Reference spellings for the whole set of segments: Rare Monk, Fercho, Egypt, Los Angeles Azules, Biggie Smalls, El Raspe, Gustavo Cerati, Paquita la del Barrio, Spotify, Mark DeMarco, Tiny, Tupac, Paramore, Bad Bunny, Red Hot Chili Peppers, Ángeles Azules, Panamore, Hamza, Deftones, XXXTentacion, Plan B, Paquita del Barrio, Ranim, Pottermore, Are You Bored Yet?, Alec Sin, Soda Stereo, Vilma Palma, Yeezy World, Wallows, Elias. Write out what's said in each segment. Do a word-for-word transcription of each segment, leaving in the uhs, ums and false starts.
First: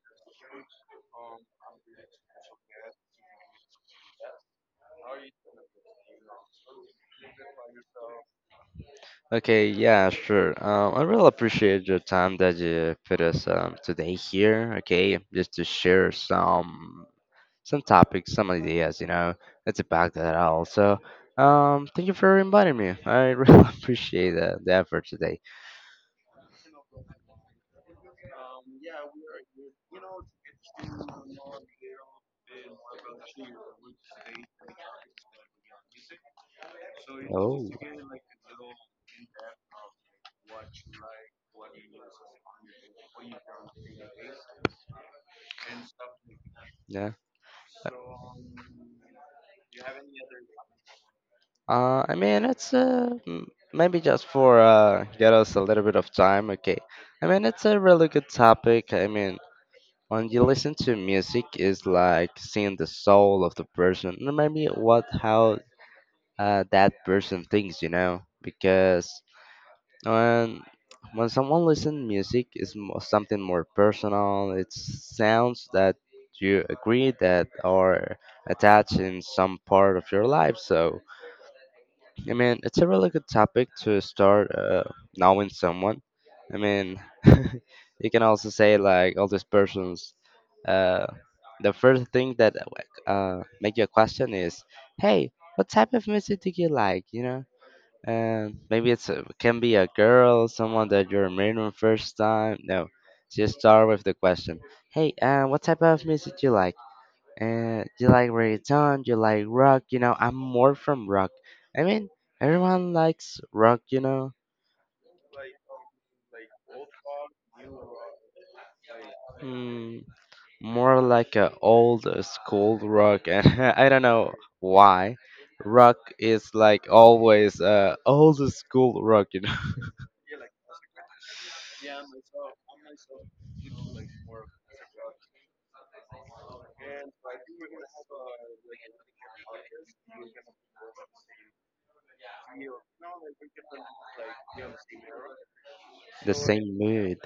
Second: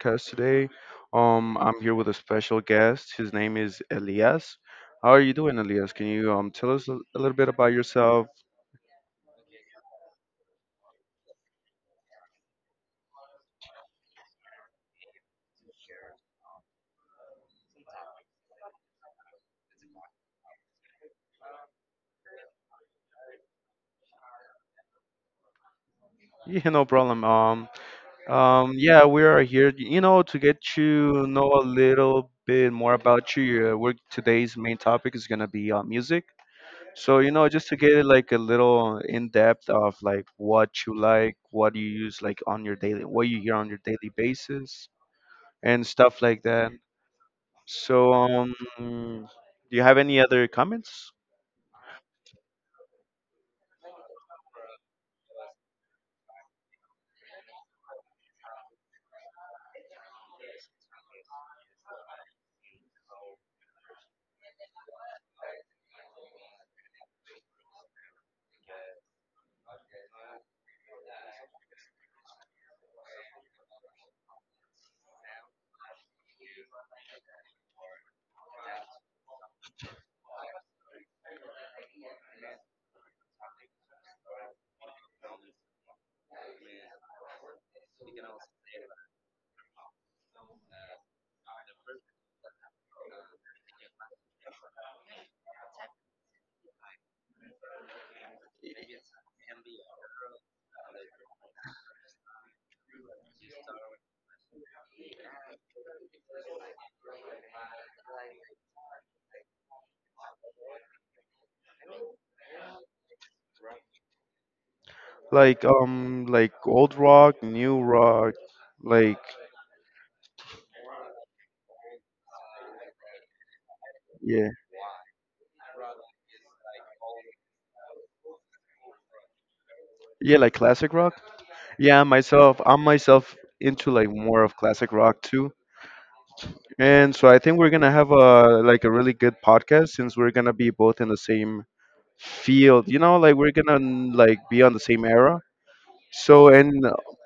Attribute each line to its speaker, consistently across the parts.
Speaker 1: podcast today. Um, I'm here with a special guest. His name is Elias. How are you doing, Elias? Can you um tell us a a little bit about yourself?
Speaker 2: Okay, yeah, sure. Um, I really appreciate your time that you put us um, today here. Okay, just to share some some topics, some ideas. You know, that's about that also. Um, thank you for inviting me. I really appreciate the, the effort today.
Speaker 1: Yeah, no problem. Um, um, yeah, we are here, you know, to get to know a little bit more about you. Uh, we're, today's main topic is gonna be uh, music. So, you know,
Speaker 2: Oh,
Speaker 1: just to get like a little in depth of like what you like, what you use like on your daily, what you hear on your daily basis, and stuff like that.
Speaker 2: yeah.
Speaker 1: So, um, do you have any other comments?
Speaker 2: Uh, I mean, it's uh, m- maybe just for uh, get us a little bit of time. Okay. I mean, it's a really good topic. I mean, when you listen to music, it's like seeing the soul of the person, and maybe what how uh, that person thinks, you know. Because when when someone listens music, is something more personal. It's sounds that you agree that are attached in some part of your life. So I mean, it's a really good topic to start uh, knowing someone. I mean, you can also say like all these persons. Uh, the first thing that uh, make you a question is, "Hey, what type of music do you like?" You know, and maybe it's a, can be a girl, someone that you're meeting on first time. No, just start with the question, "Hey, uh, what type of music do you like?" and you like reggaeton, you like rock, you know, I'm more from rock. I mean, everyone likes rock, you know,
Speaker 1: Like, um, like old rock, new rock, like,
Speaker 2: mm, more like a old school rock, and I don't know
Speaker 1: yeah,
Speaker 2: why. Rock is like always uh, old school rock, you know,
Speaker 1: yeah, like classic rock. Yeah, myself, I'm myself into like more of classic rock too. And so I think we're gonna have a like a really good podcast since we're gonna be both in the same field. You know, like we're gonna like be on the same era.
Speaker 2: The
Speaker 1: So
Speaker 2: same
Speaker 1: and
Speaker 2: mood.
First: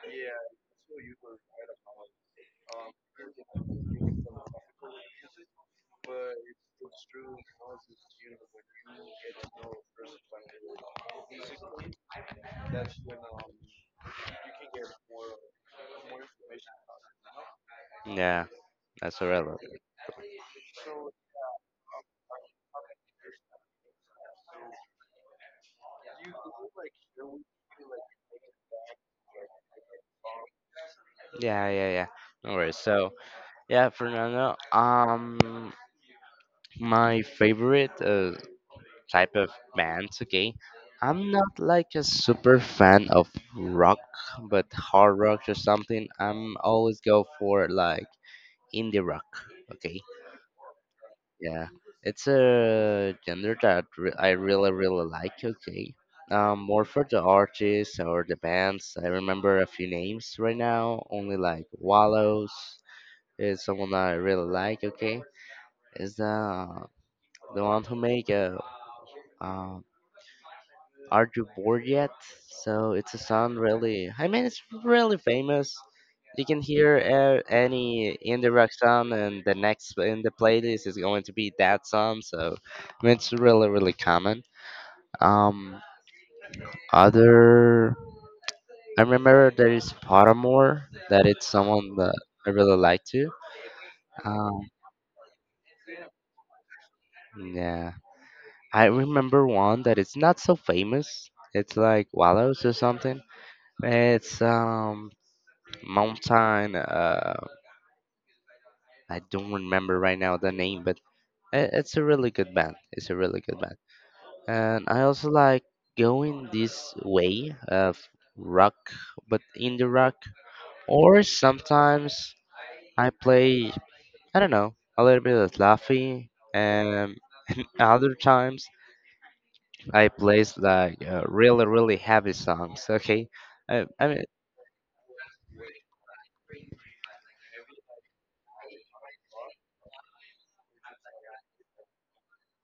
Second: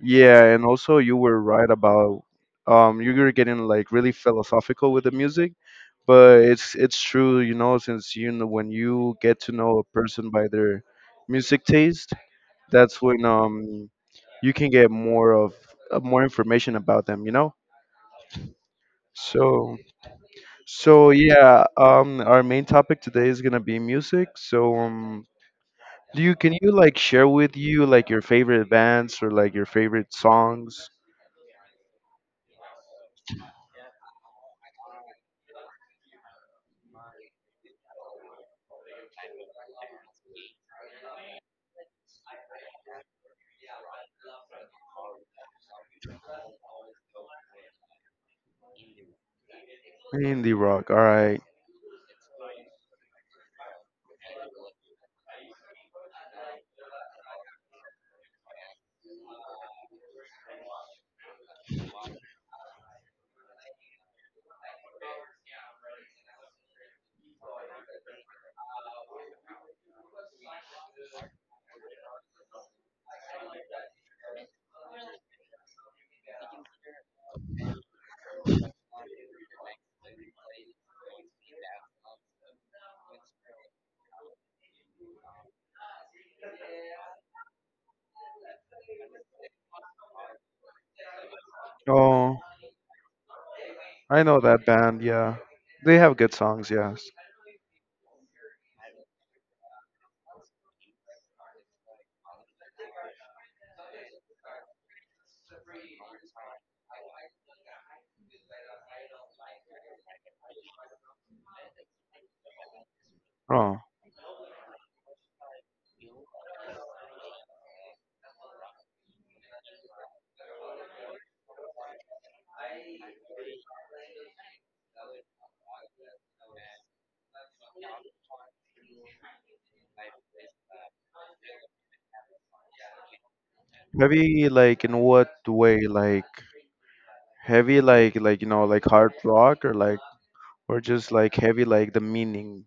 Speaker 1: yeah, and also you were right about um you were getting like really philosophical with the music, but it's it's true, you know, since you know when you get to know a person by their music taste, that's when um you can get more of uh, more information about them, you know?
Speaker 2: Yeah, that's relevant.
Speaker 1: So so yeah, um our main topic today is going to be music. So um do you can you like share with you like your favorite bands or like your favorite songs?
Speaker 2: Yeah, yeah, yeah. Alright, so, yeah, Fernando, um, my favorite uh, type of bands, okay? I'm not like a super fan of rock, but hard rock or something. I'm always go for like indie rock, okay?
Speaker 1: Indie rock. All right.
Speaker 2: Yeah, it's a genre that re- I really really like, okay? Um, more for the artists or the bands. I remember a few names right now, only like Wallows is someone that I really like, okay? Is the the one who make a uh, um, Are You Bored Yet? So it's a song really, I mean, it's really famous. You can hear uh, any indie rock song, and the next in the playlist is going to be that song. So I mean, it's really, really common. Um, other, I remember there is Pottermore, that it's someone that
Speaker 1: Oh,
Speaker 2: I really like to.
Speaker 1: I know that
Speaker 2: Um,
Speaker 1: band. Yeah, they have good songs. Yes.
Speaker 2: yeah, I remember one that it's not so famous. It's like Wallows or something. It's um Mountain. Uh, I don't remember right now the name, but i- it's a really good band. It's a really good
Speaker 1: Oh,
Speaker 2: band, and I also like going this way of rock, but in the rock, or sometimes I play. I don't know a little bit of Laffy, and other times I plays like uh, really really heavy songs. Okay, I, I mean.
Speaker 1: heavy like in what way? Like heavy like like you know like hard rock or like or just like heavy like the meaning.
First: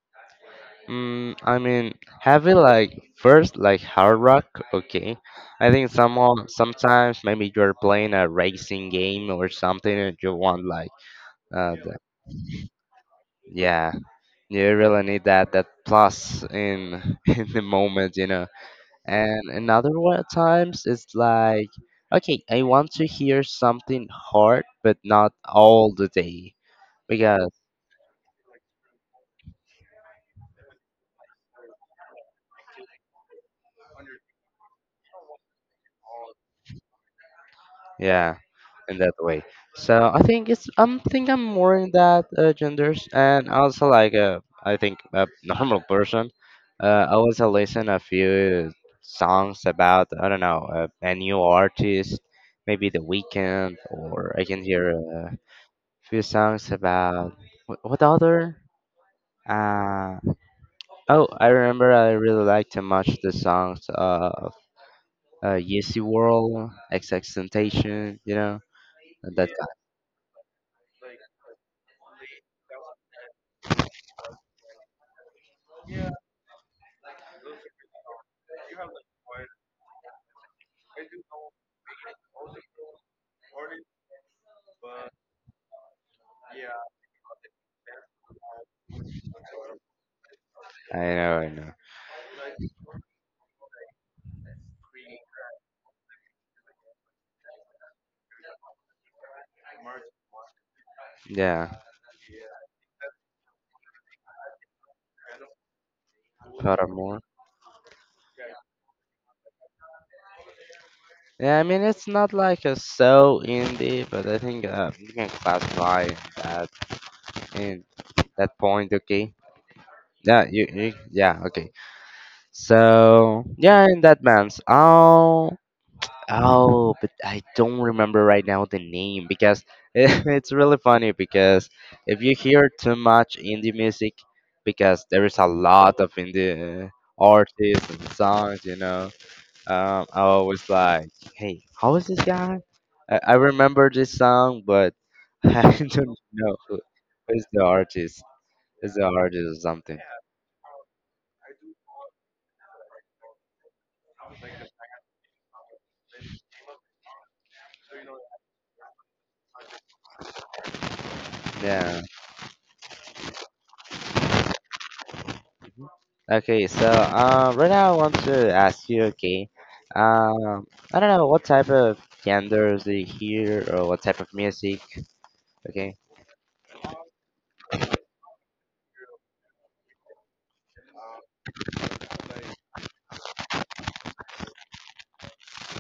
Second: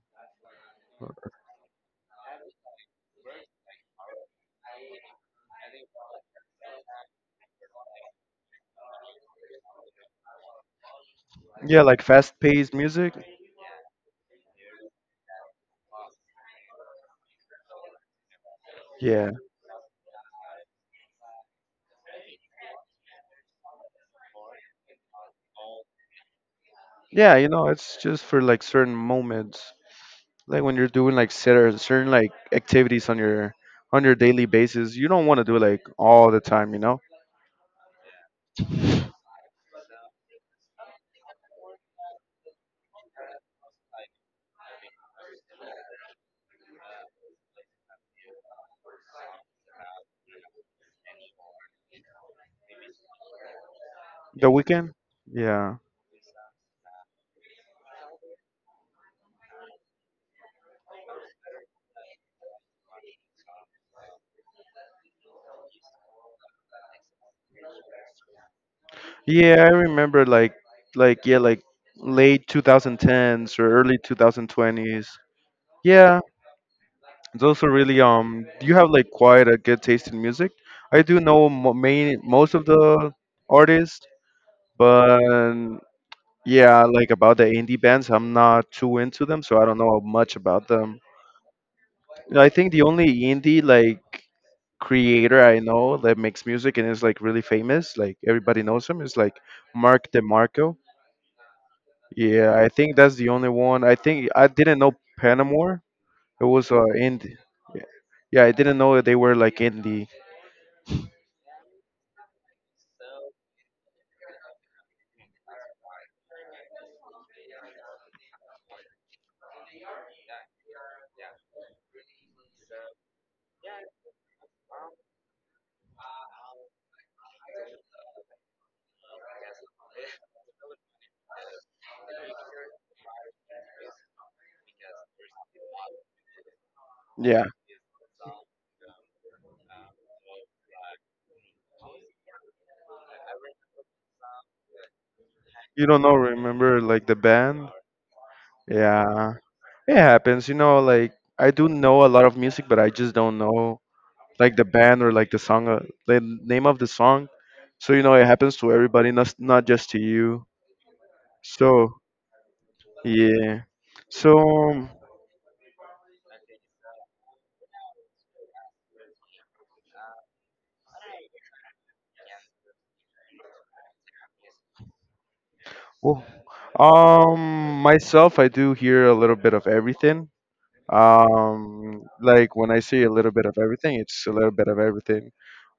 Speaker 2: Mm, I mean, heavy like first like hard rock, okay. I think somehow sometimes maybe you're playing a racing game or something and you want like uh
Speaker 1: Yeah,
Speaker 2: the,
Speaker 1: like fast paced music.
Speaker 2: yeah, you really need that that plus in in the moment, you know.
Speaker 1: Yeah.
Speaker 2: And another one at times is like okay, I want to hear something hard but not all the day.
Speaker 1: Yeah, you know, it's just for like certain moments, like when you're doing like certain certain like activities on your on your daily basis. You don't want to do like all the time, you know.
Speaker 2: Yeah, in that way. So I think it's I'm think I'm more in that uh, genders and also like uh, I think a normal person. Uh, I also listen a few songs about I don't know uh, a new artist, maybe The Weekend, or I
Speaker 1: The
Speaker 2: can hear
Speaker 1: Weekend.
Speaker 2: a
Speaker 1: Yeah.
Speaker 2: few songs about what, what other. Uh, oh, I remember I really liked too much the songs of uh, Yeezy World, XXXTentacion, you know and that.
Speaker 1: Yeah, I remember like like yeah like late twenty tens or early twenty twenties. Yeah, those are really um. You have like quite a good taste in music. I do know mo main most of the artists, but yeah, like about the indie bands, I'm not too into them, so I don't know much about
Speaker 2: I
Speaker 1: them.
Speaker 2: know, I know.
Speaker 1: I think the only indie like creator I know that makes music and is like really famous, like everybody knows him, is like Mark DeMarco.
Speaker 2: Yeah,
Speaker 1: Yeah, I think that's the only one. I think I didn't know Panamore. It was uh
Speaker 2: Paramore.
Speaker 1: indie. Yeah, yeah, I didn't know they were like indie.
Speaker 2: Yeah, I mean it's not like a so indie, but I think uh, you can classify that in that point. Okay. Yeah, you, you. Yeah, okay. So yeah, in that man's. Oh, oh, but I don't remember right now the name because it's really funny because if you hear too much indie music, because there is a lot of indie uh,
Speaker 1: Yeah,
Speaker 2: artists and songs, you know Um, I always like, hey, how is this guy? I, I remember this song, but I
Speaker 1: you don't know.
Speaker 2: don't know who
Speaker 1: Remember like the
Speaker 2: who is the
Speaker 1: band?
Speaker 2: artist. Is the
Speaker 1: Yeah.
Speaker 2: artist or
Speaker 1: It
Speaker 2: something?
Speaker 1: happens, you know, like I do know a lot of music, but I just don't know like the band or like the song, uh, the name of the song. So, you know, it happens to everybody, not, not just to you. So,
Speaker 2: Yeah.
Speaker 1: yeah. So, um,
Speaker 2: Okay, so um, right now I want to ask you, okay, um, I don't know what type of genders do you hear or what type of music? Okay.
Speaker 1: well, um, myself, I do hear a little bit of everything. Um, like when I see a little bit of everything, it's a little bit of everything.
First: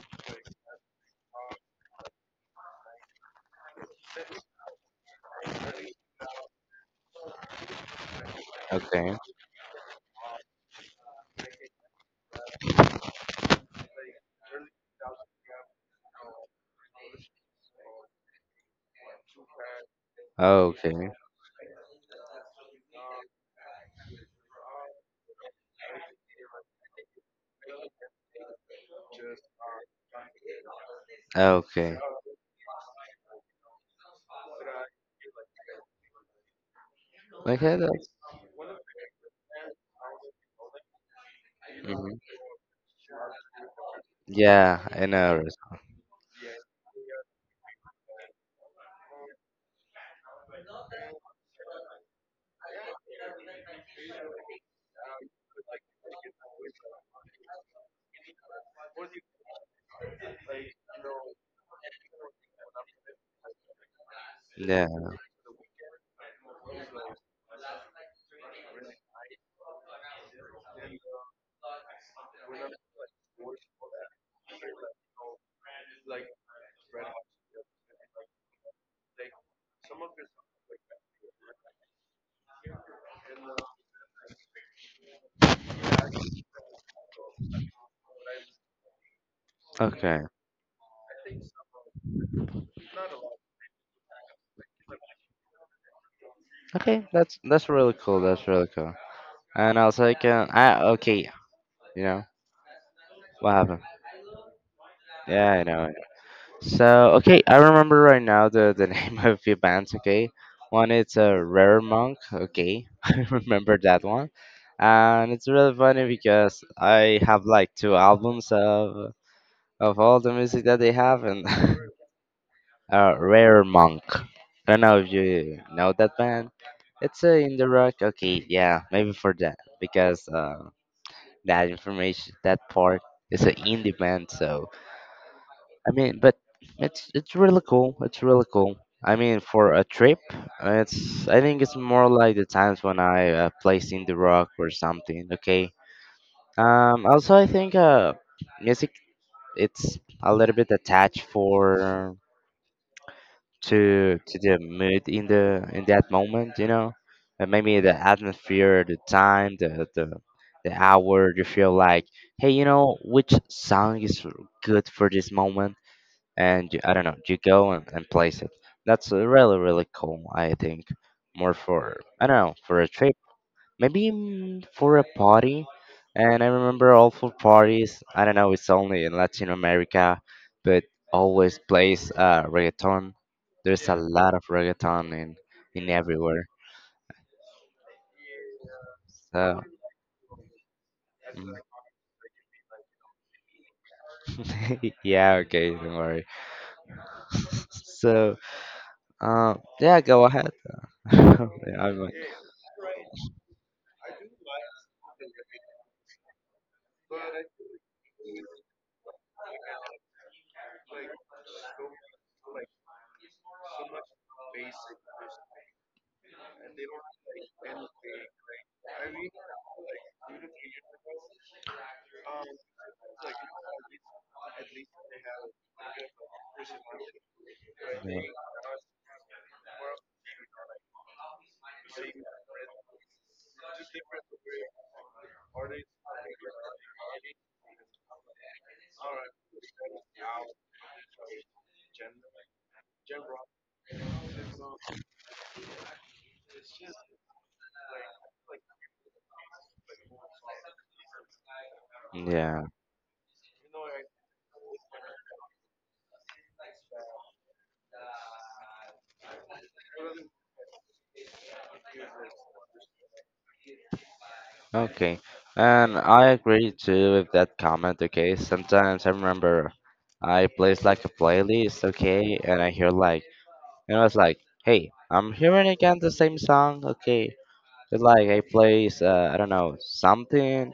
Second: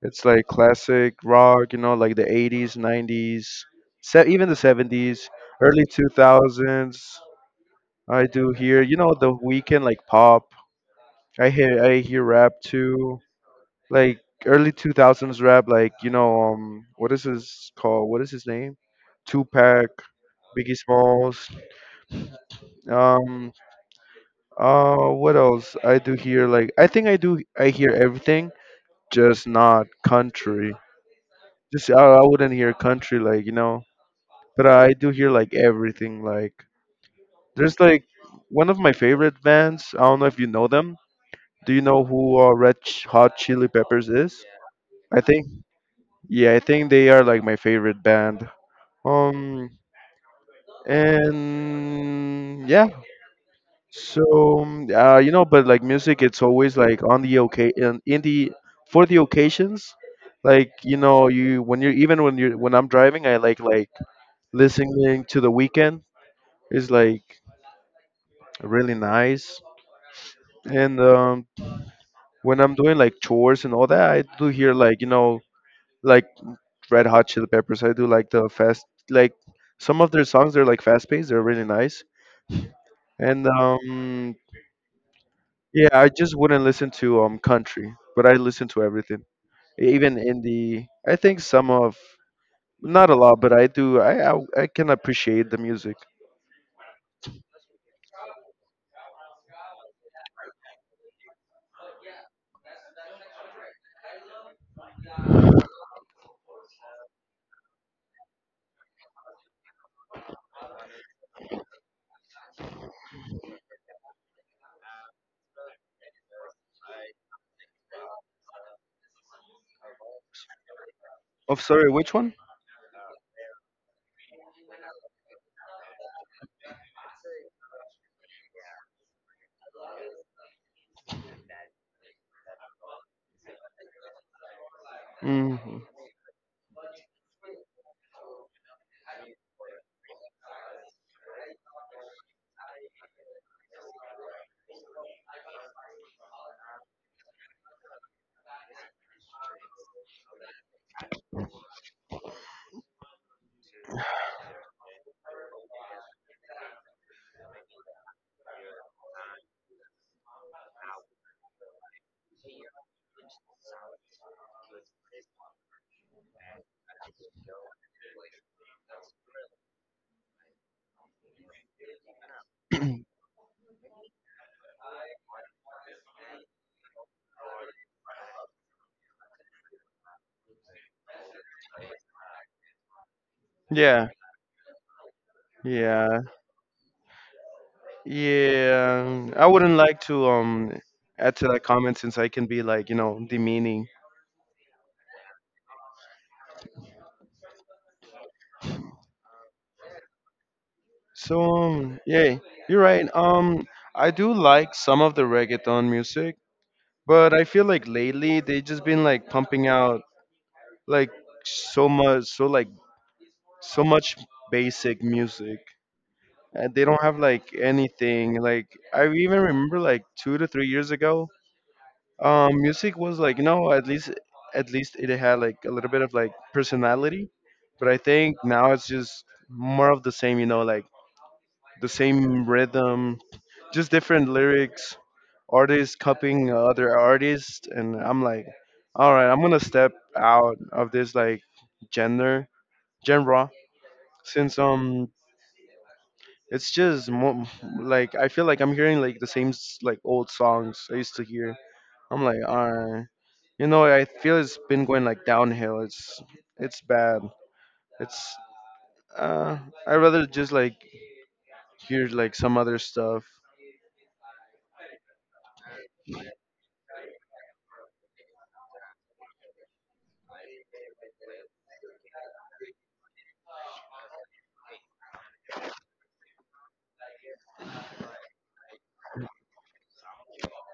Speaker 1: It's like classic rock, you know, like the eighties, nineties, se- even the seventies, early two thousands. I do hear, you know,
Speaker 2: Okay.
Speaker 1: The Weekend like pop. I hear I hear rap too, like early two thousands rap, like you know, um, what is his called? What is his name? Tupac, Biggie
Speaker 2: Okay.
Speaker 1: Smalls. Um, Uh, what else I do here? Like, I think I do. I hear everything, just not country. Just I,
Speaker 2: Okay.
Speaker 1: I wouldn't hear country, like you know. But I do hear like everything. Like,
Speaker 2: Okay.
Speaker 1: there's like
Speaker 2: That's,
Speaker 1: one of my favorite bands. I don't know if you know them. Do you know
Speaker 2: hmm
Speaker 1: who uh, Red Ch- Hot Chili Peppers is?
Speaker 2: Yeah, I
Speaker 1: I
Speaker 2: know.
Speaker 1: think. Yeah, I think they are like my favorite band. Um, and yeah, so um, uh, you know, but like music, it's always like on the okay in, in the for the occasions. Like you know, you when you're even when you're when I'm driving, I like like
Speaker 2: Yeah.
Speaker 1: listening to The Weekend is like really nice. And um, when I'm doing like chores and all that, I do hear like you know like Red Hot Chili Peppers. I do like the fast like some of their songs. They're like fast paced. They're really nice. And um, yeah, I just wouldn't listen to um country, but I listen to everything. Even
Speaker 2: Okay.
Speaker 1: in the I think some of not a lot but I do i i, I can appreciate the music.
Speaker 2: Okay, that's that's really cool. That's really cool. And also, I can ah okay, you know what happened? Yeah, I know. I know. So okay, I remember right now the the name of your bands. Okay, one it's a rare monk. Okay, I remember that one, and it's really funny because I have like two albums of of all the music that they have, and
Speaker 1: Oh, sorry, which one?
Speaker 2: uh, rare monk. I don't know if you know that band. It's a indie rock. Okay, yeah, maybe for that because. Uh, that information, that part is a in demand. So
Speaker 1: Hmm,
Speaker 2: I mean, but it's it's really cool. It's really cool. I mean, for a trip, it's I think it's more like the times when I uh, placed in the rock or something. Okay. Um. Also, I think uh, music it's a little bit attached for. to to the mood in the in that moment, you know, and maybe the atmosphere, the time, the the the hour. You feel like, hey, you know, which song is r- good for this moment, and you, I don't know, you go and, and place it. That's uh, really really cool. I think more for I don't know for a trip maybe mm, for a party. And I remember all for parties. I don't know, it's only in Latin America, but always plays uh, reggaeton. There's a,
Speaker 1: yeah,
Speaker 2: yeah, lot of reggaeton in in
Speaker 1: yeah,
Speaker 2: everywhere.
Speaker 1: yeah, I
Speaker 2: So
Speaker 1: wouldn't like to um add to that comment since I can be like you know demeaning.
Speaker 2: mm. Yeah, okay, don't worry. So uh, yeah, go ahead.
Speaker 1: So
Speaker 2: Yeah, I'm
Speaker 1: um
Speaker 2: like,
Speaker 1: yeah, you're right. um I do like some of the reggaeton music, but I feel like lately they just been like pumping out like so much so like so much basic music and they don't have like anything like. I even remember like two to three years ago, um music was like you know at least at least it had like a little bit of like personality, but I
Speaker 2: yeah.
Speaker 1: think now it's just more of the same, you know, like the same rhythm, just different lyrics, artists copying other artists, and I'm like, all right, I'm gonna step out of this like gender, genre, since um it's just mo- like I feel like I'm hearing like the same s- like old songs I used to hear. I'm like,
Speaker 2: Yeah.
Speaker 1: uh, you know, I feel it's been going like downhill. It's it's bad. It's uh, I rather just like hear like some other stuff.
Speaker 2: Okay, and I agree too with that comment. Okay, sometimes I remember I plays like a playlist, okay, and I hear like, and I was like, hey, I'm hearing again the same song, okay. It's like I plays, uh, I don't know, something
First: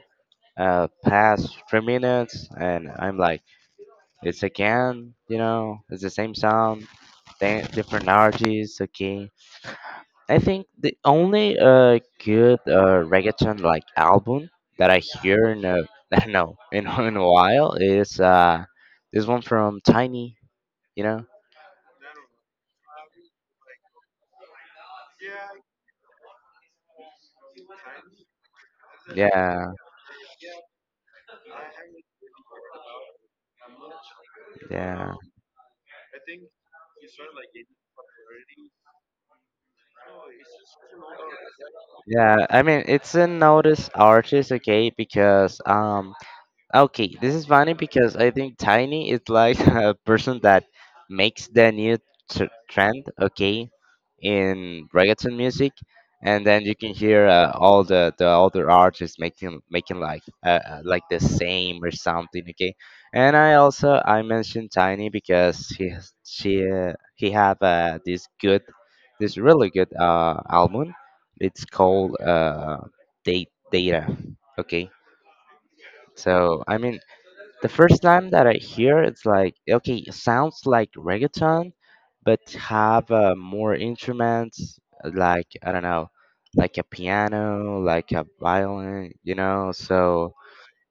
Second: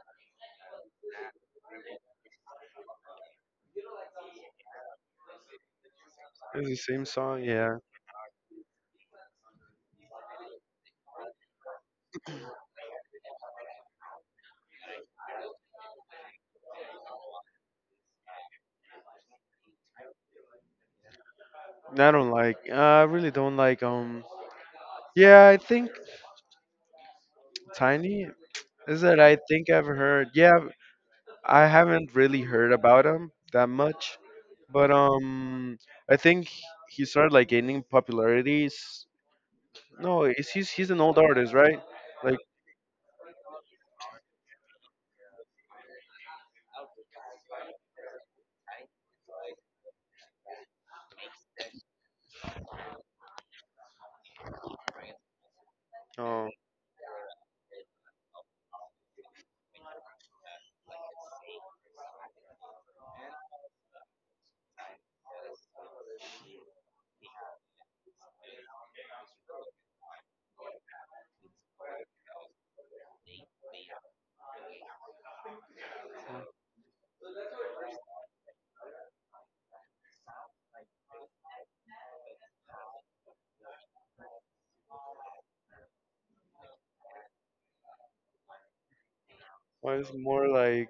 Speaker 2: uh, past three minutes, and I'm like, it's again, you know, it's the same
Speaker 1: It's the
Speaker 2: song,
Speaker 1: same song,
Speaker 2: th-
Speaker 1: yeah.
Speaker 2: different artists, okay. I think the only uh good uh reggaeton like album that I hear in a I don't know in, a- in a while is uh this one from Tiny, you know?
Speaker 1: I don't like. Uh, I really don't like. Um, yeah, I think Tiny is that I think
Speaker 2: Yeah,
Speaker 1: I've heard. Yeah, I haven't really heard about him that much, but
Speaker 2: yeah,
Speaker 1: um, I think he started like gaining popularity. s- No, it's, he's he's an old artist, right? Like,
Speaker 2: yeah. I mean it's a notice artist, okay? Because um okay, this is funny because I think Tiny is like a person that makes the new tr trend, okay? In reggaeton music, and
Speaker 1: uh,
Speaker 2: then you can hear uh, all the the other artists making making like uh, uh, like the same or something. Okay, and I also I mentioned Tiny because he has- she uh, he have uh, this good this really good uh album. It's called uh, Date Data. Okay, so I mean the first time that I hear it's like okay, it sounds like reggaeton, but have uh, more instruments like I don't know, like a piano, like a violin, you know.
Speaker 1: I was
Speaker 2: So
Speaker 1: more like,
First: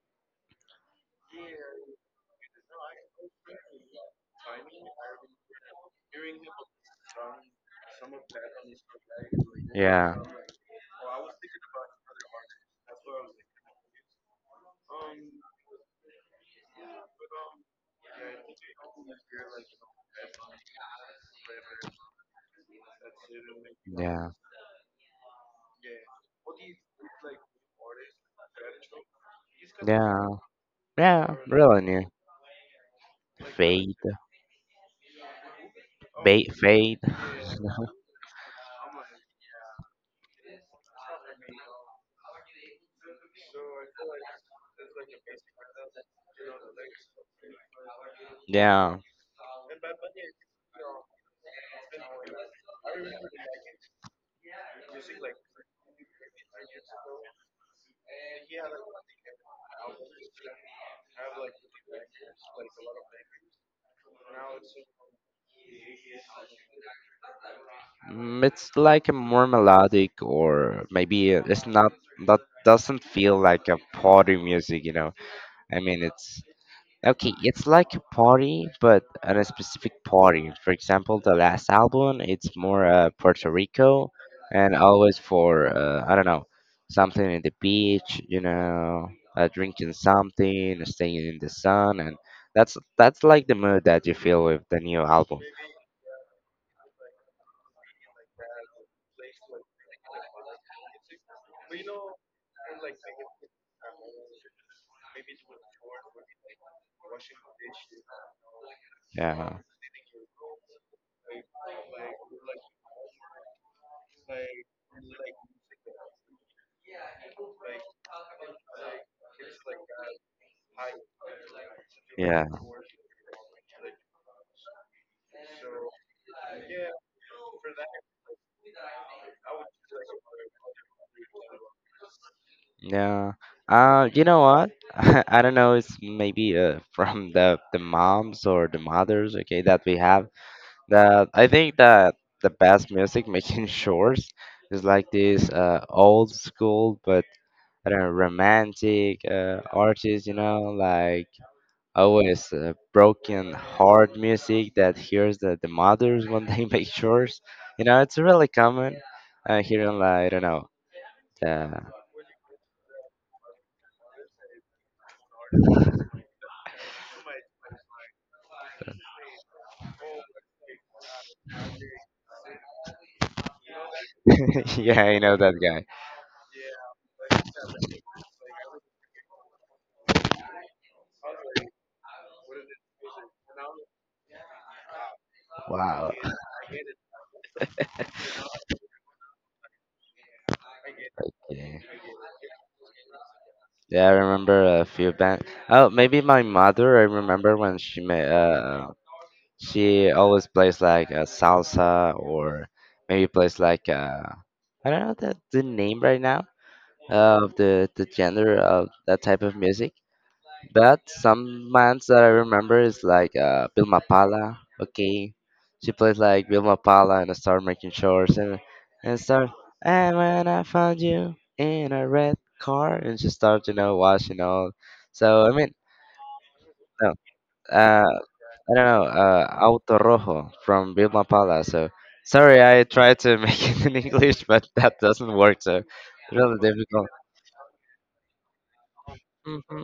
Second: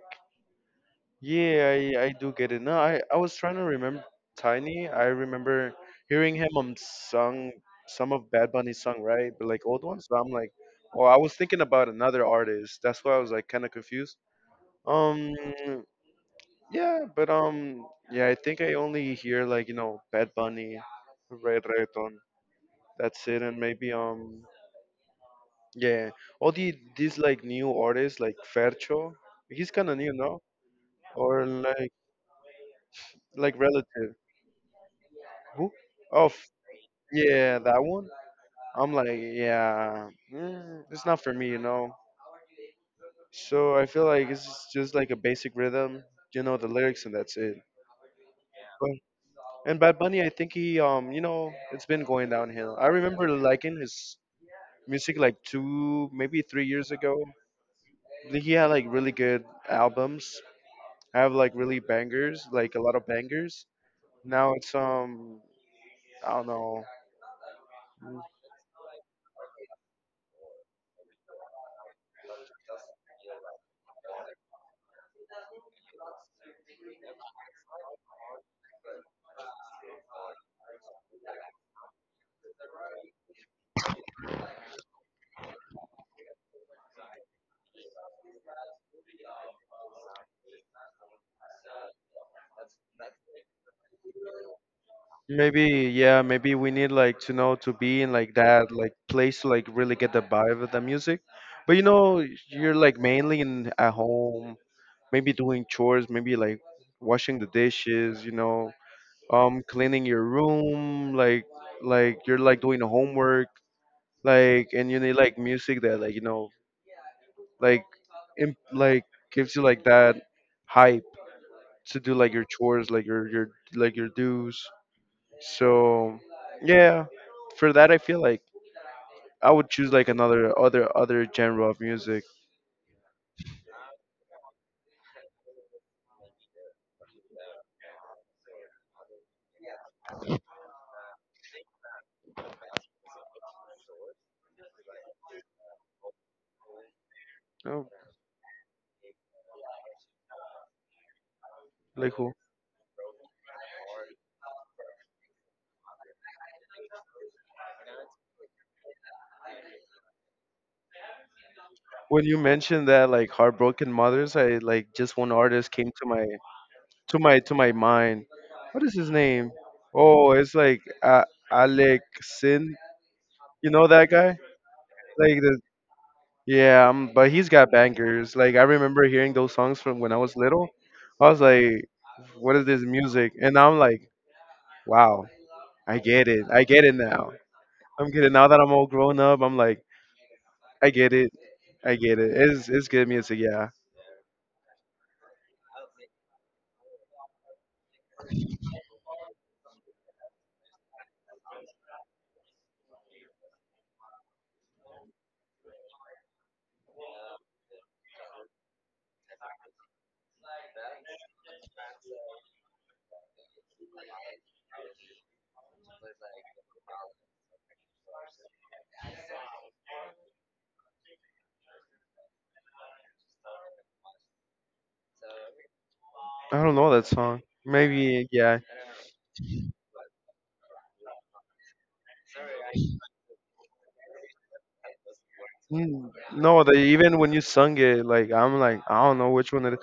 Speaker 1: yeah, I I do get it. No, I I was trying to remember Tiny. I remember hearing him on song some of Bad Bunny's song, right? But like old ones.
Speaker 2: yeah,
Speaker 1: So I'm like, oh, I was thinking about another artist. That's why I was like kind of confused. Um, Yeah, but um, yeah, I think I only hear like you know Bad Bunny, Red Reggaeton. That's it, and maybe
Speaker 2: yeah,
Speaker 1: um, yeah, all the these like new artists like Fercho. He's kind of new,
Speaker 2: yeah,
Speaker 1: no?
Speaker 2: yeah.
Speaker 1: Or
Speaker 2: Really
Speaker 1: like
Speaker 2: new.
Speaker 1: like
Speaker 2: Fade,
Speaker 1: relative. Who? Oh,
Speaker 2: bait,
Speaker 1: f-
Speaker 2: fade.
Speaker 1: yeah, that one. I'm like, yeah, mm, it's not for me, you know. So I feel like it's just like a basic rhythm, you know, the lyrics, and that's it.
Speaker 2: Yeah.
Speaker 1: And Bad Bunny, I think he, um, you know, it's been going downhill. I remember liking his music like two, maybe three years ago. He had like really good albums. Have like really bangers, like a lot of bangers. Now it's um, I don't know.
Speaker 2: Mm, It's like a more melodic or maybe it's not that doesn't feel like a party music, you know. I mean, it's okay, it's like a party, but at a specific party. For example, the last album, it's more uh, Puerto Rico and always for uh, I don't know, something in the beach, you know, uh, drinking something, staying in the sun and that's that's like the mood that you feel with the new album.
Speaker 1: Maybe yeah, maybe we need like to know to be in like that like place to like really get the vibe of the music. But you know, you're like mainly in at home, maybe doing chores, maybe like washing the dishes, you know,
Speaker 2: Yeah.
Speaker 1: um cleaning your room like like you're like doing homework like and you need like music that like you know like imp- like gives you like that hype to do like your
Speaker 2: Yeah.
Speaker 1: chores like your your like your dues. So yeah, for that I feel like I would choose like another other other genre of music.
Speaker 2: Yeah. Uh, you know what? I don't know. It's maybe uh, from the the moms or the mothers, okay, that we have. That I think that the best music making shorts is like this uh old school, but
Speaker 1: Oh,
Speaker 2: I don't know, romantic uh artists. You know, like
Speaker 1: like cool.
Speaker 2: always uh, broken heart music that hears the, the mothers when they make chores. You know, it's really common uh, here in like I don't know. Uh,
Speaker 1: When you mentioned that like heartbroken mothers, I like just one artist came to my to my to my mind. What is his name? Oh, it's like uh, Alec Sin. You know that guy?
Speaker 2: yeah, I know
Speaker 1: Like the
Speaker 2: that guy.
Speaker 1: yeah, um, but he's got bangers. Like I remember hearing those songs from when I was little. I was like, "What is this music?" And now I'm like, "Wow, I get it. I get it now. I'm getting now that I'm all grown up. I'm like, I get it.
Speaker 2: Yeah,
Speaker 1: I get it. It's it's good music. Yeah.
Speaker 2: yeah, I remember a few bands. Oh, maybe my mother. I remember when she made. Uh, she always plays like a salsa or maybe plays like a. I don't know the the name right now of the the gender of that type of music. But some bands that I remember is like uh, Vilma Pala. Okay, she plays like Vilma Pala and start making shorts and and start. And when I found you in a red car, and she starts, you know, washing all. So I mean,
Speaker 1: I don't know that
Speaker 2: no,
Speaker 1: song.
Speaker 2: uh,
Speaker 1: Maybe yeah.
Speaker 2: I don't know, uh, Auto Rojo from Vilma Pala. So sorry, I tried to make it in English, but that doesn't work. So
Speaker 1: Mm,
Speaker 2: really
Speaker 1: no, the,
Speaker 2: difficult.
Speaker 1: even when you sung it, like I'm like I don't know which one it.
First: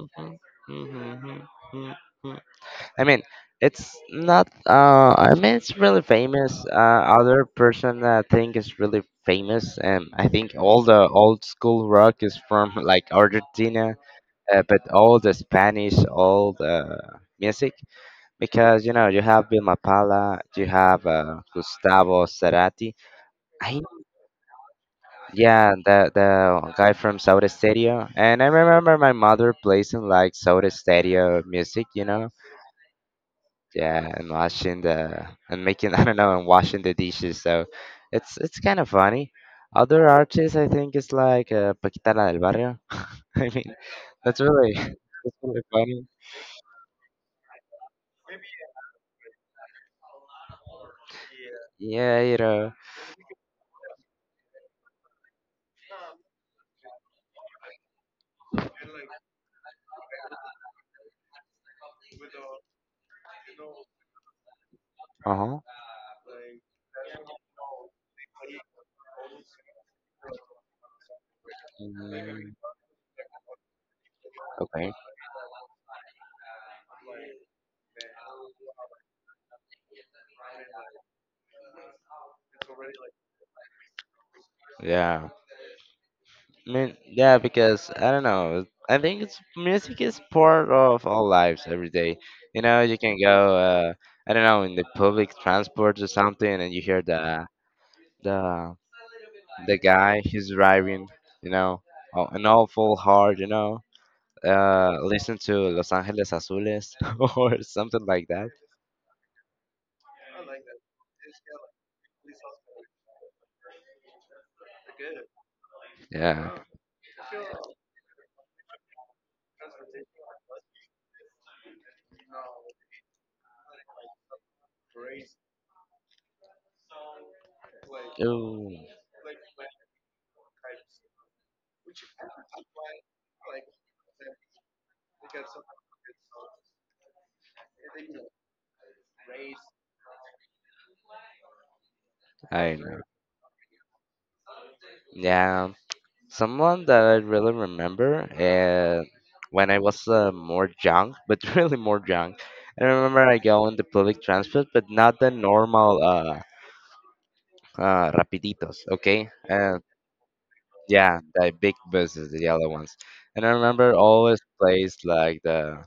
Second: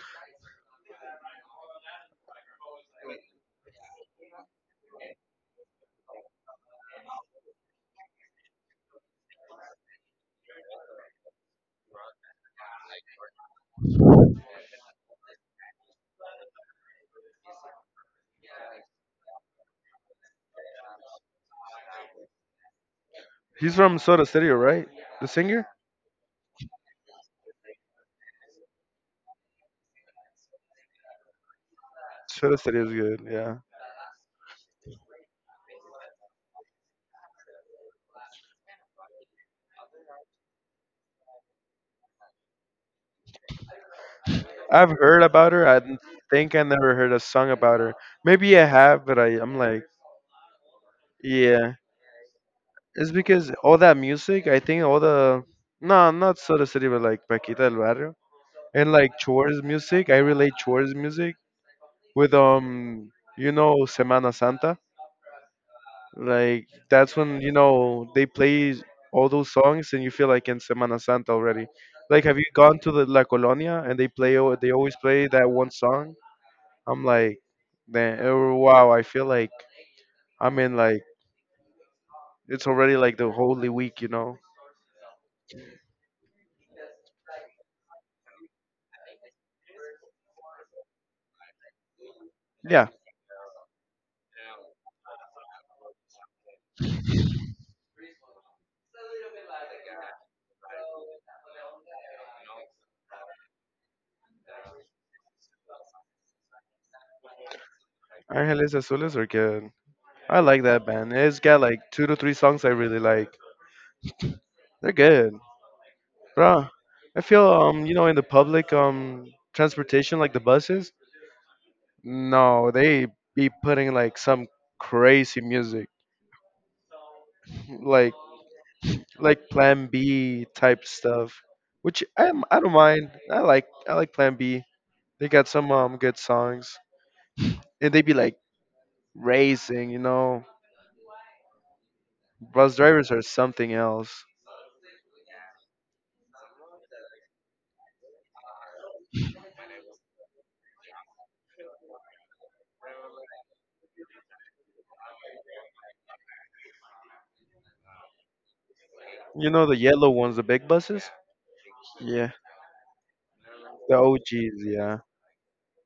Speaker 2: I mean, it's not. Uh, I mean, It's really famous. Uh, other person that I think is really famous, and I think all the old school rock is from like Argentina, uh, but all the Spanish, all the music, because you know you have Vilma Palma, you have uh, Gustavo Cerati.
Speaker 1: He's
Speaker 2: I
Speaker 1: from Soda Stereo, right? The singer?
Speaker 2: yeah, the the guy from Soda Stereo, and I remember my mother placing like Soda Stereo music, you know,
Speaker 1: Soda Stereo is good, yeah.
Speaker 2: yeah, and washing the and making I don't know and washing the dishes. So it's it's kind of funny. Other artists, I think, is like uh, Paquita la del Barrio. I mean, that's really
Speaker 1: I've heard
Speaker 2: That's
Speaker 1: about
Speaker 2: really
Speaker 1: her. I n-
Speaker 2: funny.
Speaker 1: think I never heard a song about her. Maybe I have, but I, I'm like, yeah.
Speaker 2: Yeah, you know.
Speaker 1: It's because all that music, I think all the. No, not Soda Stereo, but like Paquita del Barrio. And like Chores music, I relate Chores music with, um, you know, Semana Santa.
Speaker 2: Uh huh.
Speaker 1: Like that's when you know they play all those songs and you feel like in Semana Santa already. Like have you
Speaker 2: Mm,
Speaker 1: gone to the La Colonia and they play al- they
Speaker 2: okay.
Speaker 1: always play that one song? I'm like, then oh, wow, I feel like I'm in like it's already like the Holy Week, you know?
Speaker 2: Yeah. I mean, yeah, because I don't know. I think it's music is part of our lives every day. You know,
Speaker 1: Yeah,
Speaker 2: you can go. Uh, I don't know, in the public transport or something, and you hear the the the guy he's driving, you know, oh, an awful hard, you know, uh, listen to Los Angeles Azules or something like that.
Speaker 1: Ángeles Azules are good. I like that band. It's got like two to three songs I really like. They're good,
Speaker 2: Yeah.
Speaker 1: bro. I feel um you know in the public um transportation like the buses. No, they be putting like some crazy music, like
Speaker 2: Ooh,
Speaker 1: like Plan B type stuff, which I I don't mind. I like I like Plan B. They got some um good songs, and they be like racing. You know,
Speaker 2: I
Speaker 1: bus
Speaker 2: know.
Speaker 1: drivers are something else.
Speaker 2: Yeah. Someone that I really remember uh, when I was uh, more young, but really more young. I remember I go on the public transport, but not the normal uh, uh, rapiditos, okay?
Speaker 1: You know the
Speaker 2: Uh,
Speaker 1: yellow ones, the big buses.
Speaker 2: yeah, the big
Speaker 1: Yeah,
Speaker 2: buses, the yellow ones. And I remember
Speaker 1: the
Speaker 2: always
Speaker 1: O Gs.
Speaker 2: plays
Speaker 1: Yeah,
Speaker 2: like the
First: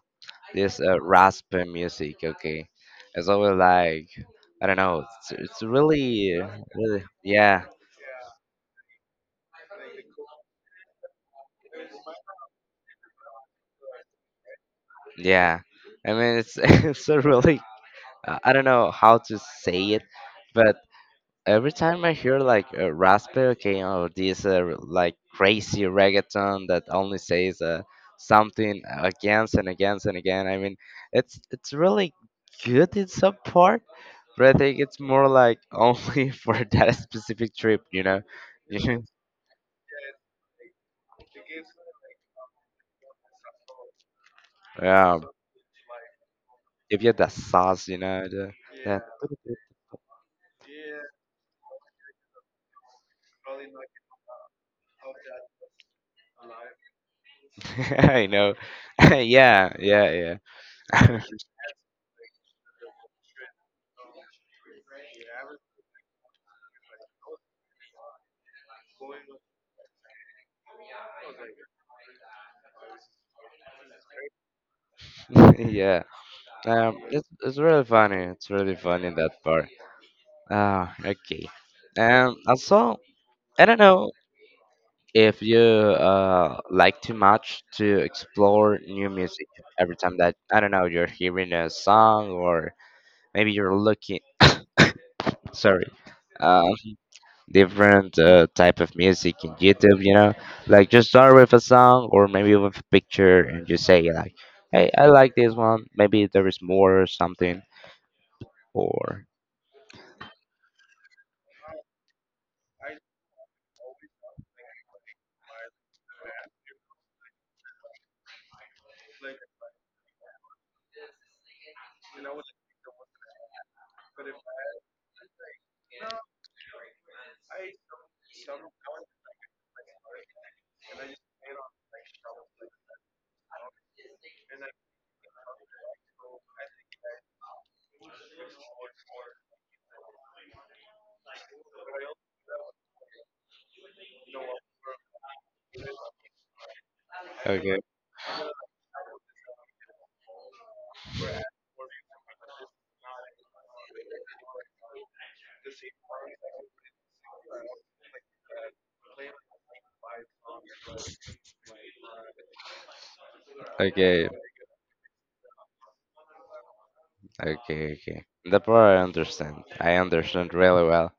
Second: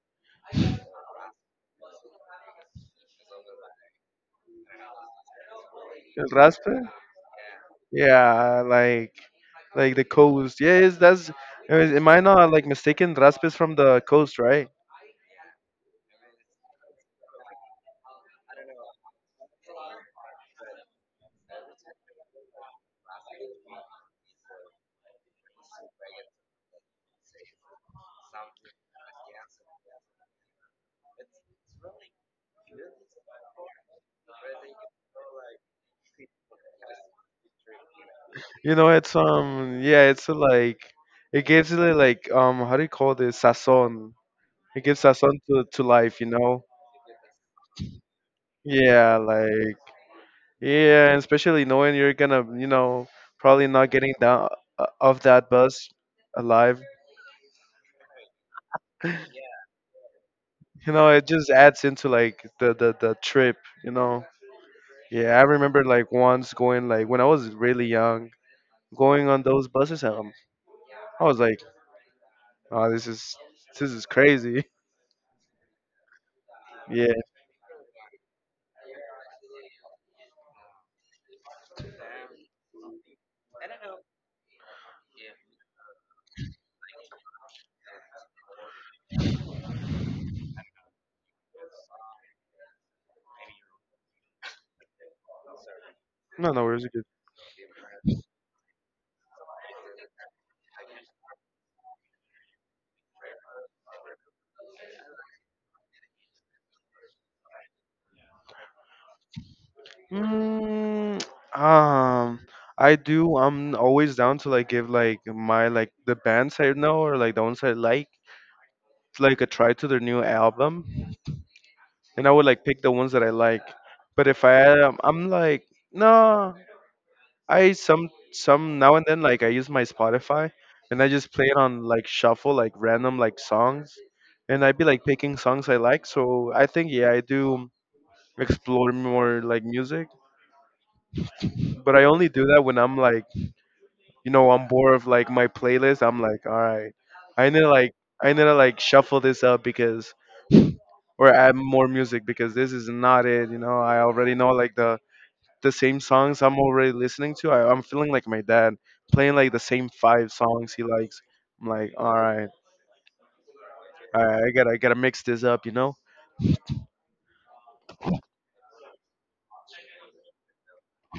Speaker 2: this uh, raspy music. Okay, it's always like I don't know. It's it's
Speaker 1: El
Speaker 2: really
Speaker 1: Raspe.
Speaker 2: really yeah
Speaker 1: Yeah, like like the coast. Yes, that's Uh, am I not like mistaken? Rasp is from the coast, right?
Speaker 2: yeah. I mean it's it's a really I I don't know how to say it, but every time I hear like a raspberry okay, or this uh, like crazy reggaeton that only says uh, something against and against and again. I mean, it's it's really good in some part, but I think it's more like only for that specific trip, you know.
Speaker 1: You know, it's um, yeah, it's uh, like it gives it like um, how do you call this sazon? It gives
Speaker 2: um,
Speaker 1: sazon to to life, you know?
Speaker 2: if you had that sauce, you know, the, that
Speaker 1: Yeah, like yeah, and especially knowing you're gonna, you know, probably not getting down uh, off that bus alive.
Speaker 2: I know. Yeah, yeah, yeah,
Speaker 1: You know, it just adds into like the the the trip, you know? Yeah, I remember like once going like when I was really young, going on those buses. Um, I was like, oh, this is This is crazy.
Speaker 2: yeah. Um,
Speaker 1: Yeah.
Speaker 2: it's it's really funny. It's really funny that part. Ah, okay. And also, I don't know if you uh like too much to explore new music every time that I don't know you're hearing a song or maybe you're looking sorry,
Speaker 1: No, no,
Speaker 2: uh,
Speaker 1: where's it good?
Speaker 2: different uh, type of music in YouTube. You know, like just start with a song or maybe with a picture and just say like, "Hey, I like this one. Maybe there is more or something." Or
Speaker 1: Mm, um, I do. I'm always down to like give like my like the bands I know or like the ones I like like a try to their new album, and I would like pick the ones that I like. But if I um, I'm like no, I some some now and then like I use my Spotify and I just play it on like shuffle like random like songs, and I'd be like picking songs I like. So I think yeah, I do explore more like music. But I only do that when I'm like, you know, I'm bored of like my playlist. I'm like, all right, I need to
Speaker 2: okay,
Speaker 1: like, I need to like shuffle this up because, or add more music because this is not it. You know, I already know like the the same songs I'm already listening to. I, I'm feeling like my dad playing like the same five songs he likes. I'm like, all right, all
Speaker 2: okay.
Speaker 1: right, I gotta, I gotta mix this up. You know?
Speaker 2: Okay, okay. That part I understand. I understand really well.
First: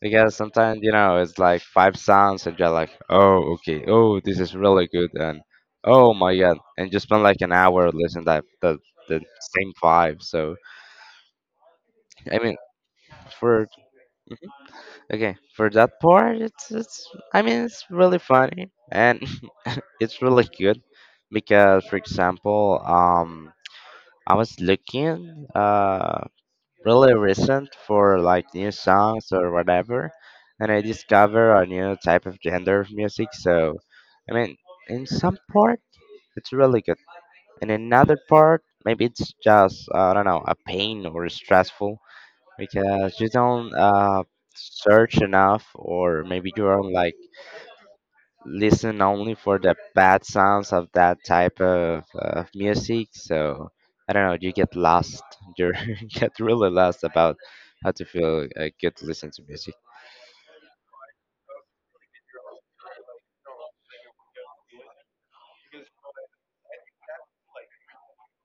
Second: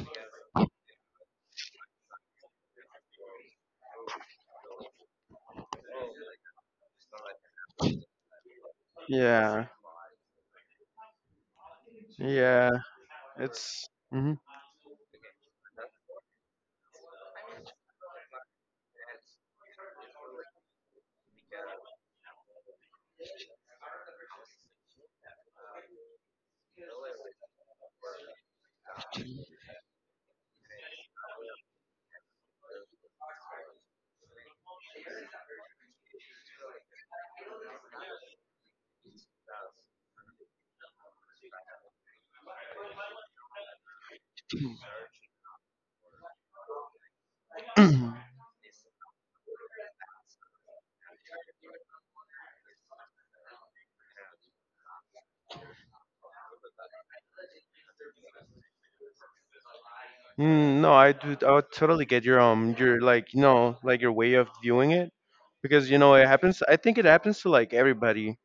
Speaker 2: Because sometimes, you know, it's like five sounds and you're like, oh, okay, oh, this is really good. And oh my God. And you spend like an hour listening to that, the, the
Speaker 1: Yeah,
Speaker 2: same five. So, I mean,
Speaker 1: yeah.
Speaker 2: for,
Speaker 1: It's. Hmm.
Speaker 2: okay, for that part, it's, it's, I mean, it's really funny and it's really good. Because, for example, um, I was looking, uh, really recent for like new songs or whatever, and I discover a new type of genre of music. So, I mean, in some part it's really good. In another part maybe it's just I don't know a pain or stressful because you don't uh, search enough, or maybe you are like listen only for the bad sounds of that type of, of music. So I don't know, you get lost, you get really lost about how to feel uh, good to listen to music.
Speaker 1: Mm, no, I do. I would totally get your um, your like, you know, like your way of viewing it, because you know it happens. I think it happens to like everybody.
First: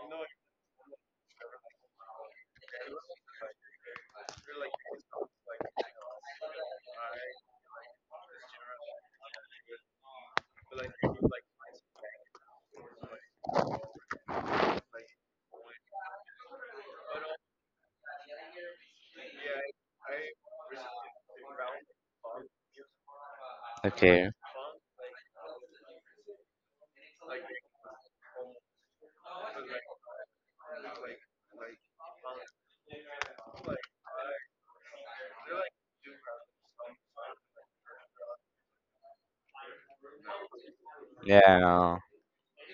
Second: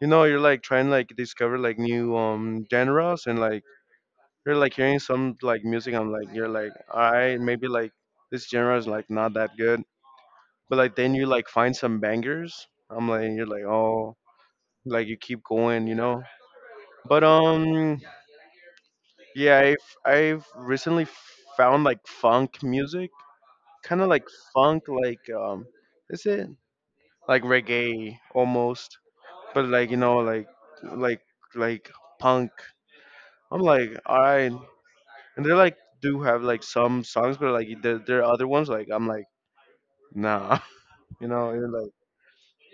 Speaker 1: You know, you're like trying to like discover like new um genres and like you're like hearing some like music. I'm like you're like, all right, maybe like this genre is like not that good, but like then you like find some bangers. I'm like you're like oh, like you keep going, you know. But um, yeah, I've I've recently found like funk music kind of like
Speaker 2: Okay,
Speaker 1: funk, like um, is it like reggae almost, but like you know, like like like punk. I'm like, all right, and they like do have like some songs, but like there there are other ones like I'm like nah, you know, and like
Speaker 2: yeah.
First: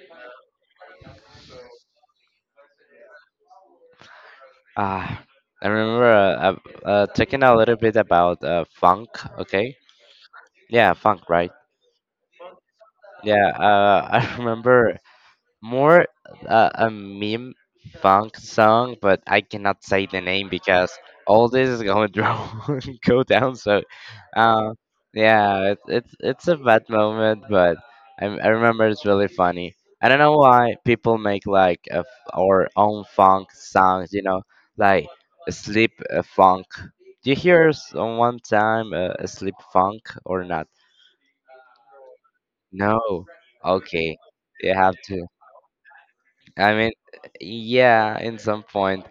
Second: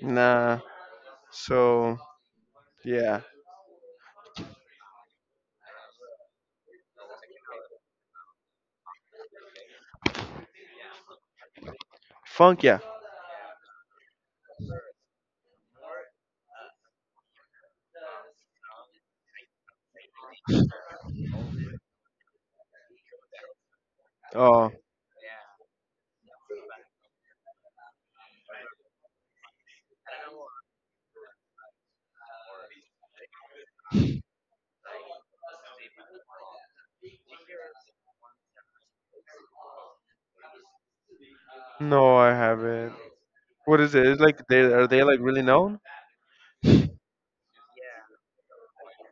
Speaker 1: nah. So yeah,
Speaker 2: Ah, I remember uh, uh, uh, talking a little bit about uh, funk. Okay, yeah, funk, right?
Speaker 1: funk, yeah.
Speaker 2: Yeah, uh, I remember more uh, a meme funk song, but I cannot say the name because all this is going to go down. So, uh,
Speaker 1: Oh
Speaker 2: yeah, it, it's it's a bad moment, but I, I remember it's really funny. I don't know why people make like a f our own funk songs, you know, like a sleep a funk. Do you hear s- one time uh, a sleep funk or not?
Speaker 1: no, I haven't.
Speaker 2: No.
Speaker 1: What is it?
Speaker 2: Okay.
Speaker 1: It's like they
Speaker 2: You
Speaker 1: are
Speaker 2: have
Speaker 1: they like
Speaker 2: to.
Speaker 1: really known?
Speaker 2: I mean, yeah, in some point,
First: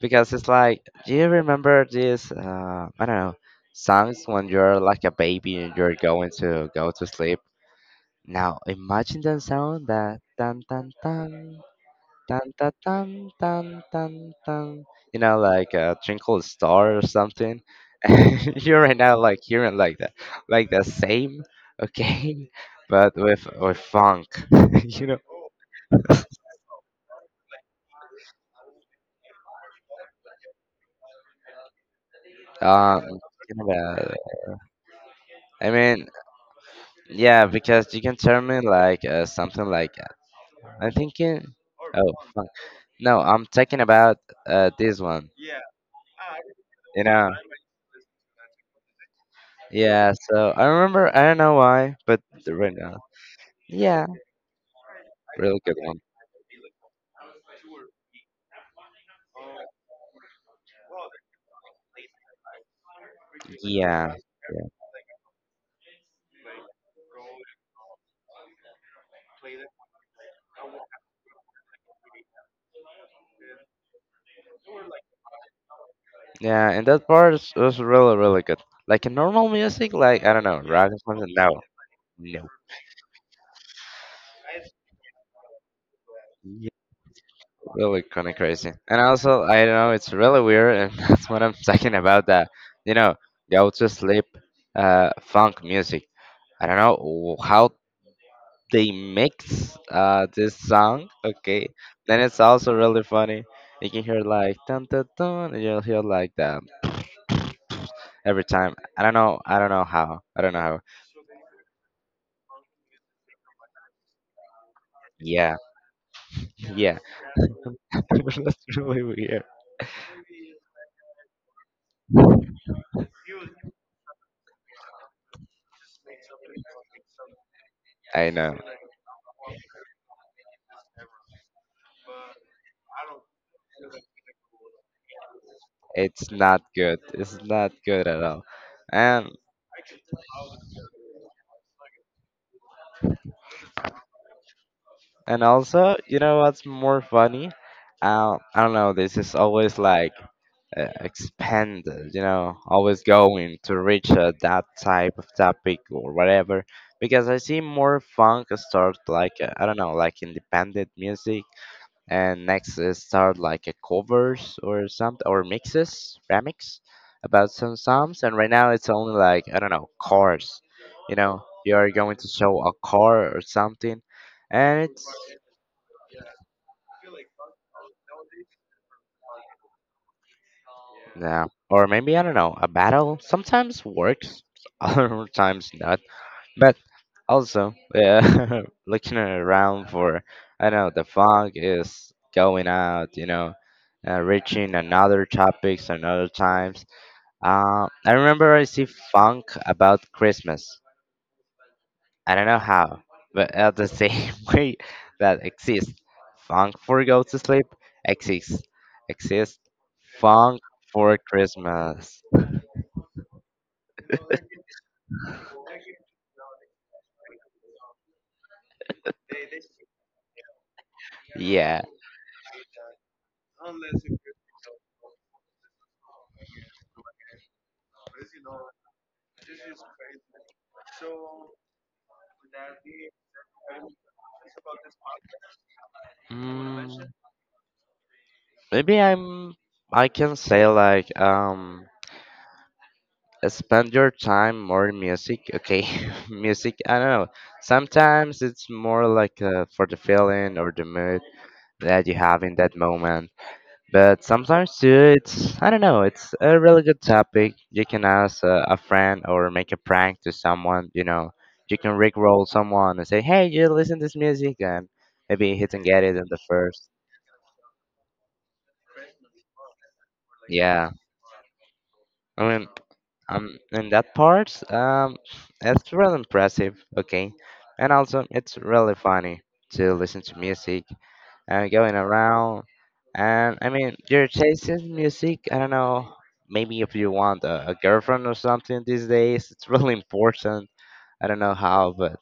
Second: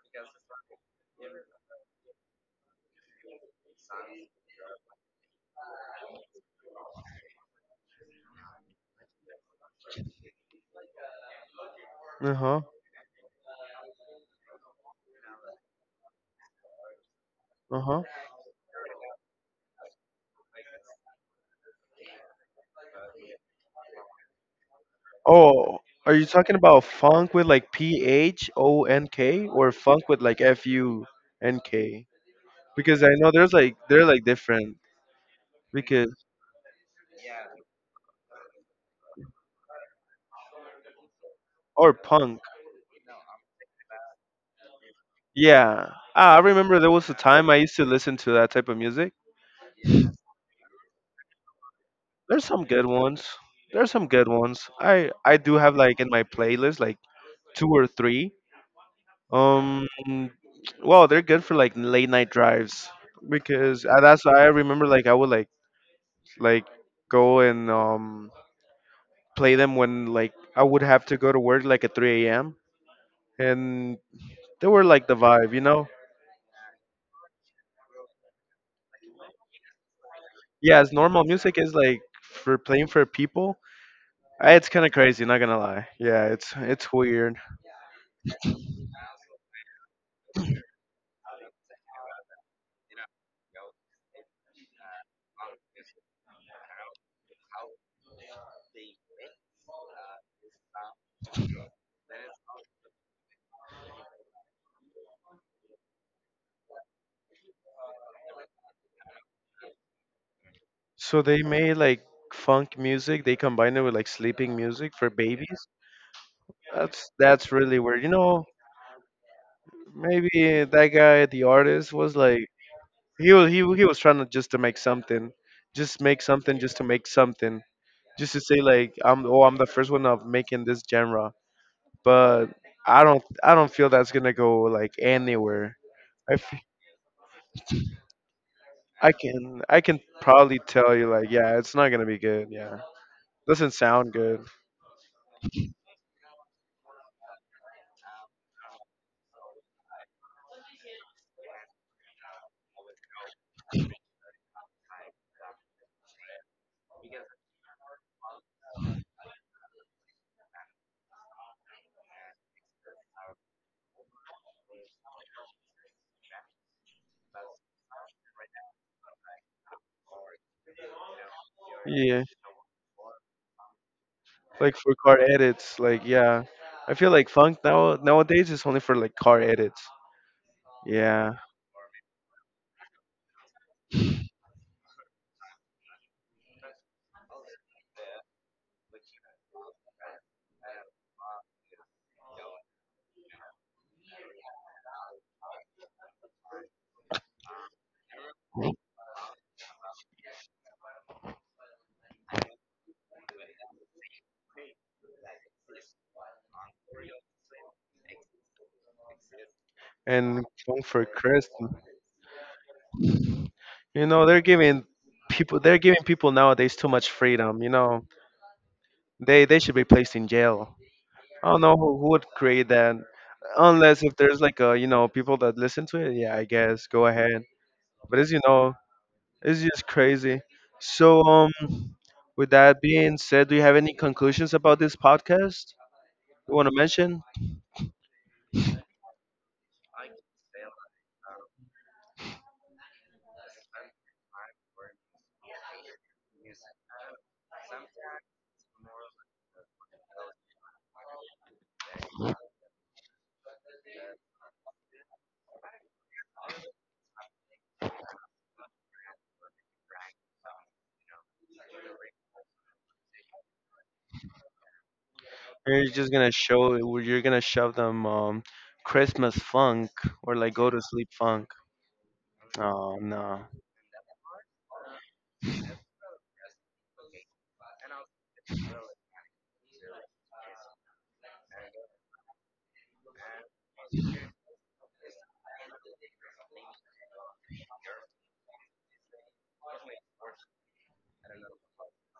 Speaker 2: because it's like, do you remember this? Uh, I don't know, sounds when you're like a baby and you're going to go to sleep. Now imagine that sound that tan tan tan
Speaker 1: Uh
Speaker 2: tan
Speaker 1: huh.
Speaker 2: tan tan tan tan tan. You know, like a twinkle star or something.
Speaker 1: Uh huh.
Speaker 2: You're right now like hearing like that, like the same, okay, but with with funk, you know.
Speaker 1: Oh, are you talking about funk with like P H O N K or funk with like F U N K?
Speaker 2: Um,
Speaker 1: Because I know there's like
Speaker 2: yeah,
Speaker 1: they're like different.
Speaker 2: I mean,
Speaker 1: Because
Speaker 2: yeah, because you can tell me like uh, something like I'm thinking.
Speaker 1: or
Speaker 2: Oh
Speaker 1: punk.
Speaker 2: fuck! No, I'm talking about uh this one.
Speaker 1: Yeah. Ah, I remember there
Speaker 2: You
Speaker 1: was a
Speaker 2: know.
Speaker 1: time I used to listen to that type of music.
Speaker 2: Yeah. So I remember. I don't know why, but
Speaker 1: There's some
Speaker 2: right
Speaker 1: good
Speaker 2: now.
Speaker 1: ones. There's
Speaker 2: Yeah.
Speaker 1: some good ones. I I do
Speaker 2: Really
Speaker 1: have
Speaker 2: good
Speaker 1: like
Speaker 2: one.
Speaker 1: in my playlist like two or three. Um, well, they're good for like late night drives because uh,
Speaker 2: Yeah.
Speaker 1: that's I
Speaker 2: Yeah,
Speaker 1: remember like I would like like go and um play them when like I would have to go to work like at three a m and they were like the vibe, you know.
Speaker 2: yeah, and that part is, was really really good. Like a normal music, like I don't know,
Speaker 1: Yeah, it's
Speaker 2: rock or
Speaker 1: normal
Speaker 2: something.
Speaker 1: music
Speaker 2: No.
Speaker 1: is like for playing for people. Uh, It's kind of crazy, not gonna lie. Yeah, it's
Speaker 2: No,
Speaker 1: it's weird.
Speaker 2: really kind of crazy. And also, I don't know it's really weird, and that's what I'm talking about. That you know, go to sleep, uh, funk music. I don't know wh- how they mix uh this song. Okay, then it's also really funny. You can hear like dun dun dun, and you'll hear like that every time. I don't know. I don't know how. I don't know how.
Speaker 1: So they made like funk music. They combined it with like sleeping music for
Speaker 2: Yeah,
Speaker 1: babies.
Speaker 2: yeah.
Speaker 1: That's that's really weird. You know,
Speaker 2: That's really weird.
Speaker 1: maybe that guy, the artist, was like he was he, he was trying to just to make something, just make something, just to make something,
Speaker 2: I
Speaker 1: just to
Speaker 2: know.
Speaker 1: say like I'm oh I'm the first one of making this genre. But I don't I don't feel that's gonna go like anywhere.
Speaker 2: It's
Speaker 1: I, f-
Speaker 2: not good. It's not good at all.
Speaker 1: I
Speaker 2: And
Speaker 1: can I can probably tell you like yeah it's not gonna be good yeah doesn't sound good
Speaker 2: And also, you know what's more funny? Uh, I don't know, this is always like uh, expanded, you know, always going to reach uh, that type of topic or whatever. Because I see more funk start like, uh, I don't know, like independent music. And next uh, start like a covers or something, or mixes, remix about some songs. And right now it's only like, I don't know, cars. You know, you are going
Speaker 1: yeah
Speaker 2: to show a car or something.
Speaker 1: like
Speaker 2: And
Speaker 1: for
Speaker 2: it's
Speaker 1: car edits like yeah I feel like funk now nowadays is only for like car edits yeah
Speaker 2: yeah. Or maybe, I don't know, a battle sometimes works, other times not. But also, yeah, looking around for, I know, the fog is going out, you know, uh, reaching another topics another times. Uh, I remember I see funk about Christmas. I don't know how, but at the same way that exists, funk for go to sleep exists. Exists
Speaker 1: and
Speaker 2: funk
Speaker 1: Comfort
Speaker 2: for
Speaker 1: Crest.
Speaker 2: Christmas.
Speaker 1: You know, they're giving people they're giving people nowadays too much freedom. You know, they they should be placed in jail. I don't know
Speaker 2: Yeah.
Speaker 1: who, who would create that, unless if there's like a you know people that listen to it. Yeah, I guess go ahead. But as you know, it's just crazy. So um, with that being said, do you have any conclusions about this podcast you want to
Speaker 2: Mm,
Speaker 1: mention?
Speaker 2: maybe I'm. I can say like um, spend your time more in music. Okay, music. I don't know. Sometimes it's more like uh, for the feeling or the mood that you have in that moment. But sometimes too, it's I don't know. It's a really good topic. You can ask uh, a friend or make a prank to someone. You know, you can rickroll someone and say, "Hey, you listen to this music," and maybe he
Speaker 1: Or
Speaker 2: can
Speaker 1: you're
Speaker 2: get
Speaker 1: just
Speaker 2: it in
Speaker 1: gonna
Speaker 2: the
Speaker 1: show
Speaker 2: first.
Speaker 1: you're gonna shove them um Christmas funk or like go to
Speaker 2: Yeah.
Speaker 1: sleep funk.
Speaker 2: I mean,
Speaker 1: Oh no.
Speaker 2: um, in that part, um, it's really impressive, okay? And also, it's really funny to listen to music and going around. And I mean, your taste in music, I don't know, maybe if you want a, a girlfriend or something these days, it's really important. I don't know how, but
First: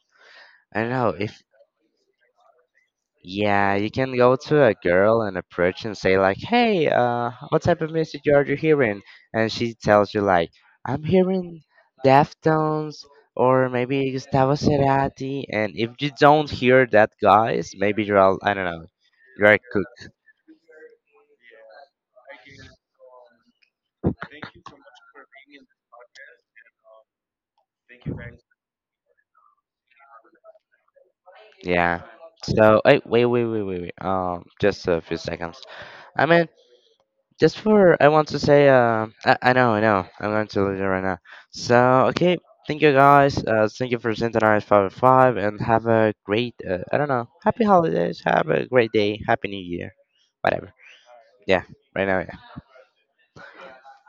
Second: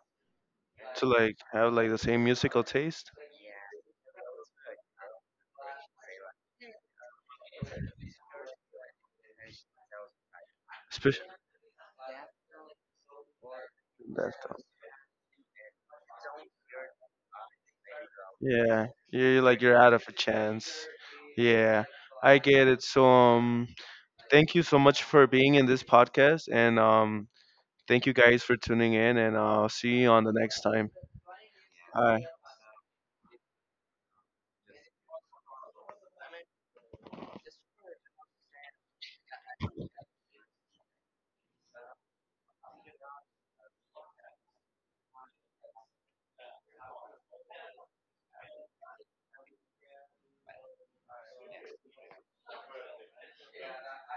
Speaker 2: I don't
Speaker 1: To
Speaker 2: know if
Speaker 1: like have like the same musical taste,
Speaker 2: yeah, you can go to a girl and approach and say like, "Hey, uh, what type of music are you hearing?" And she tells you like, "I'm
Speaker 1: especially
Speaker 2: hearing Deftones or maybe
Speaker 1: that's
Speaker 2: Gustavo
Speaker 1: tough.
Speaker 2: Cerati." And if you don't hear that, guys, maybe you're all, I don't know,
Speaker 1: Yeah, you're
Speaker 2: you're
Speaker 1: like you're out of
Speaker 2: cooked.
Speaker 1: a chance. Yeah, I get it. So um, thank you so much for being in this podcast, and um, thank you guys for tuning in, and uh, see you on the next time.
Speaker 2: Yeah.
Speaker 1: Bye.
Speaker 2: So, hey, wait, wait, wait, wait, wait. Um, just a few seconds. I mean, Just for, I want to say, uh, I, I know, I know, I'm going to leave it right now. So, okay, thank you guys. Uh, thank you for sending our five hundred five and have a great, uh, I don't know, happy holidays, have a great day, happy new year, whatever. Yeah, right now.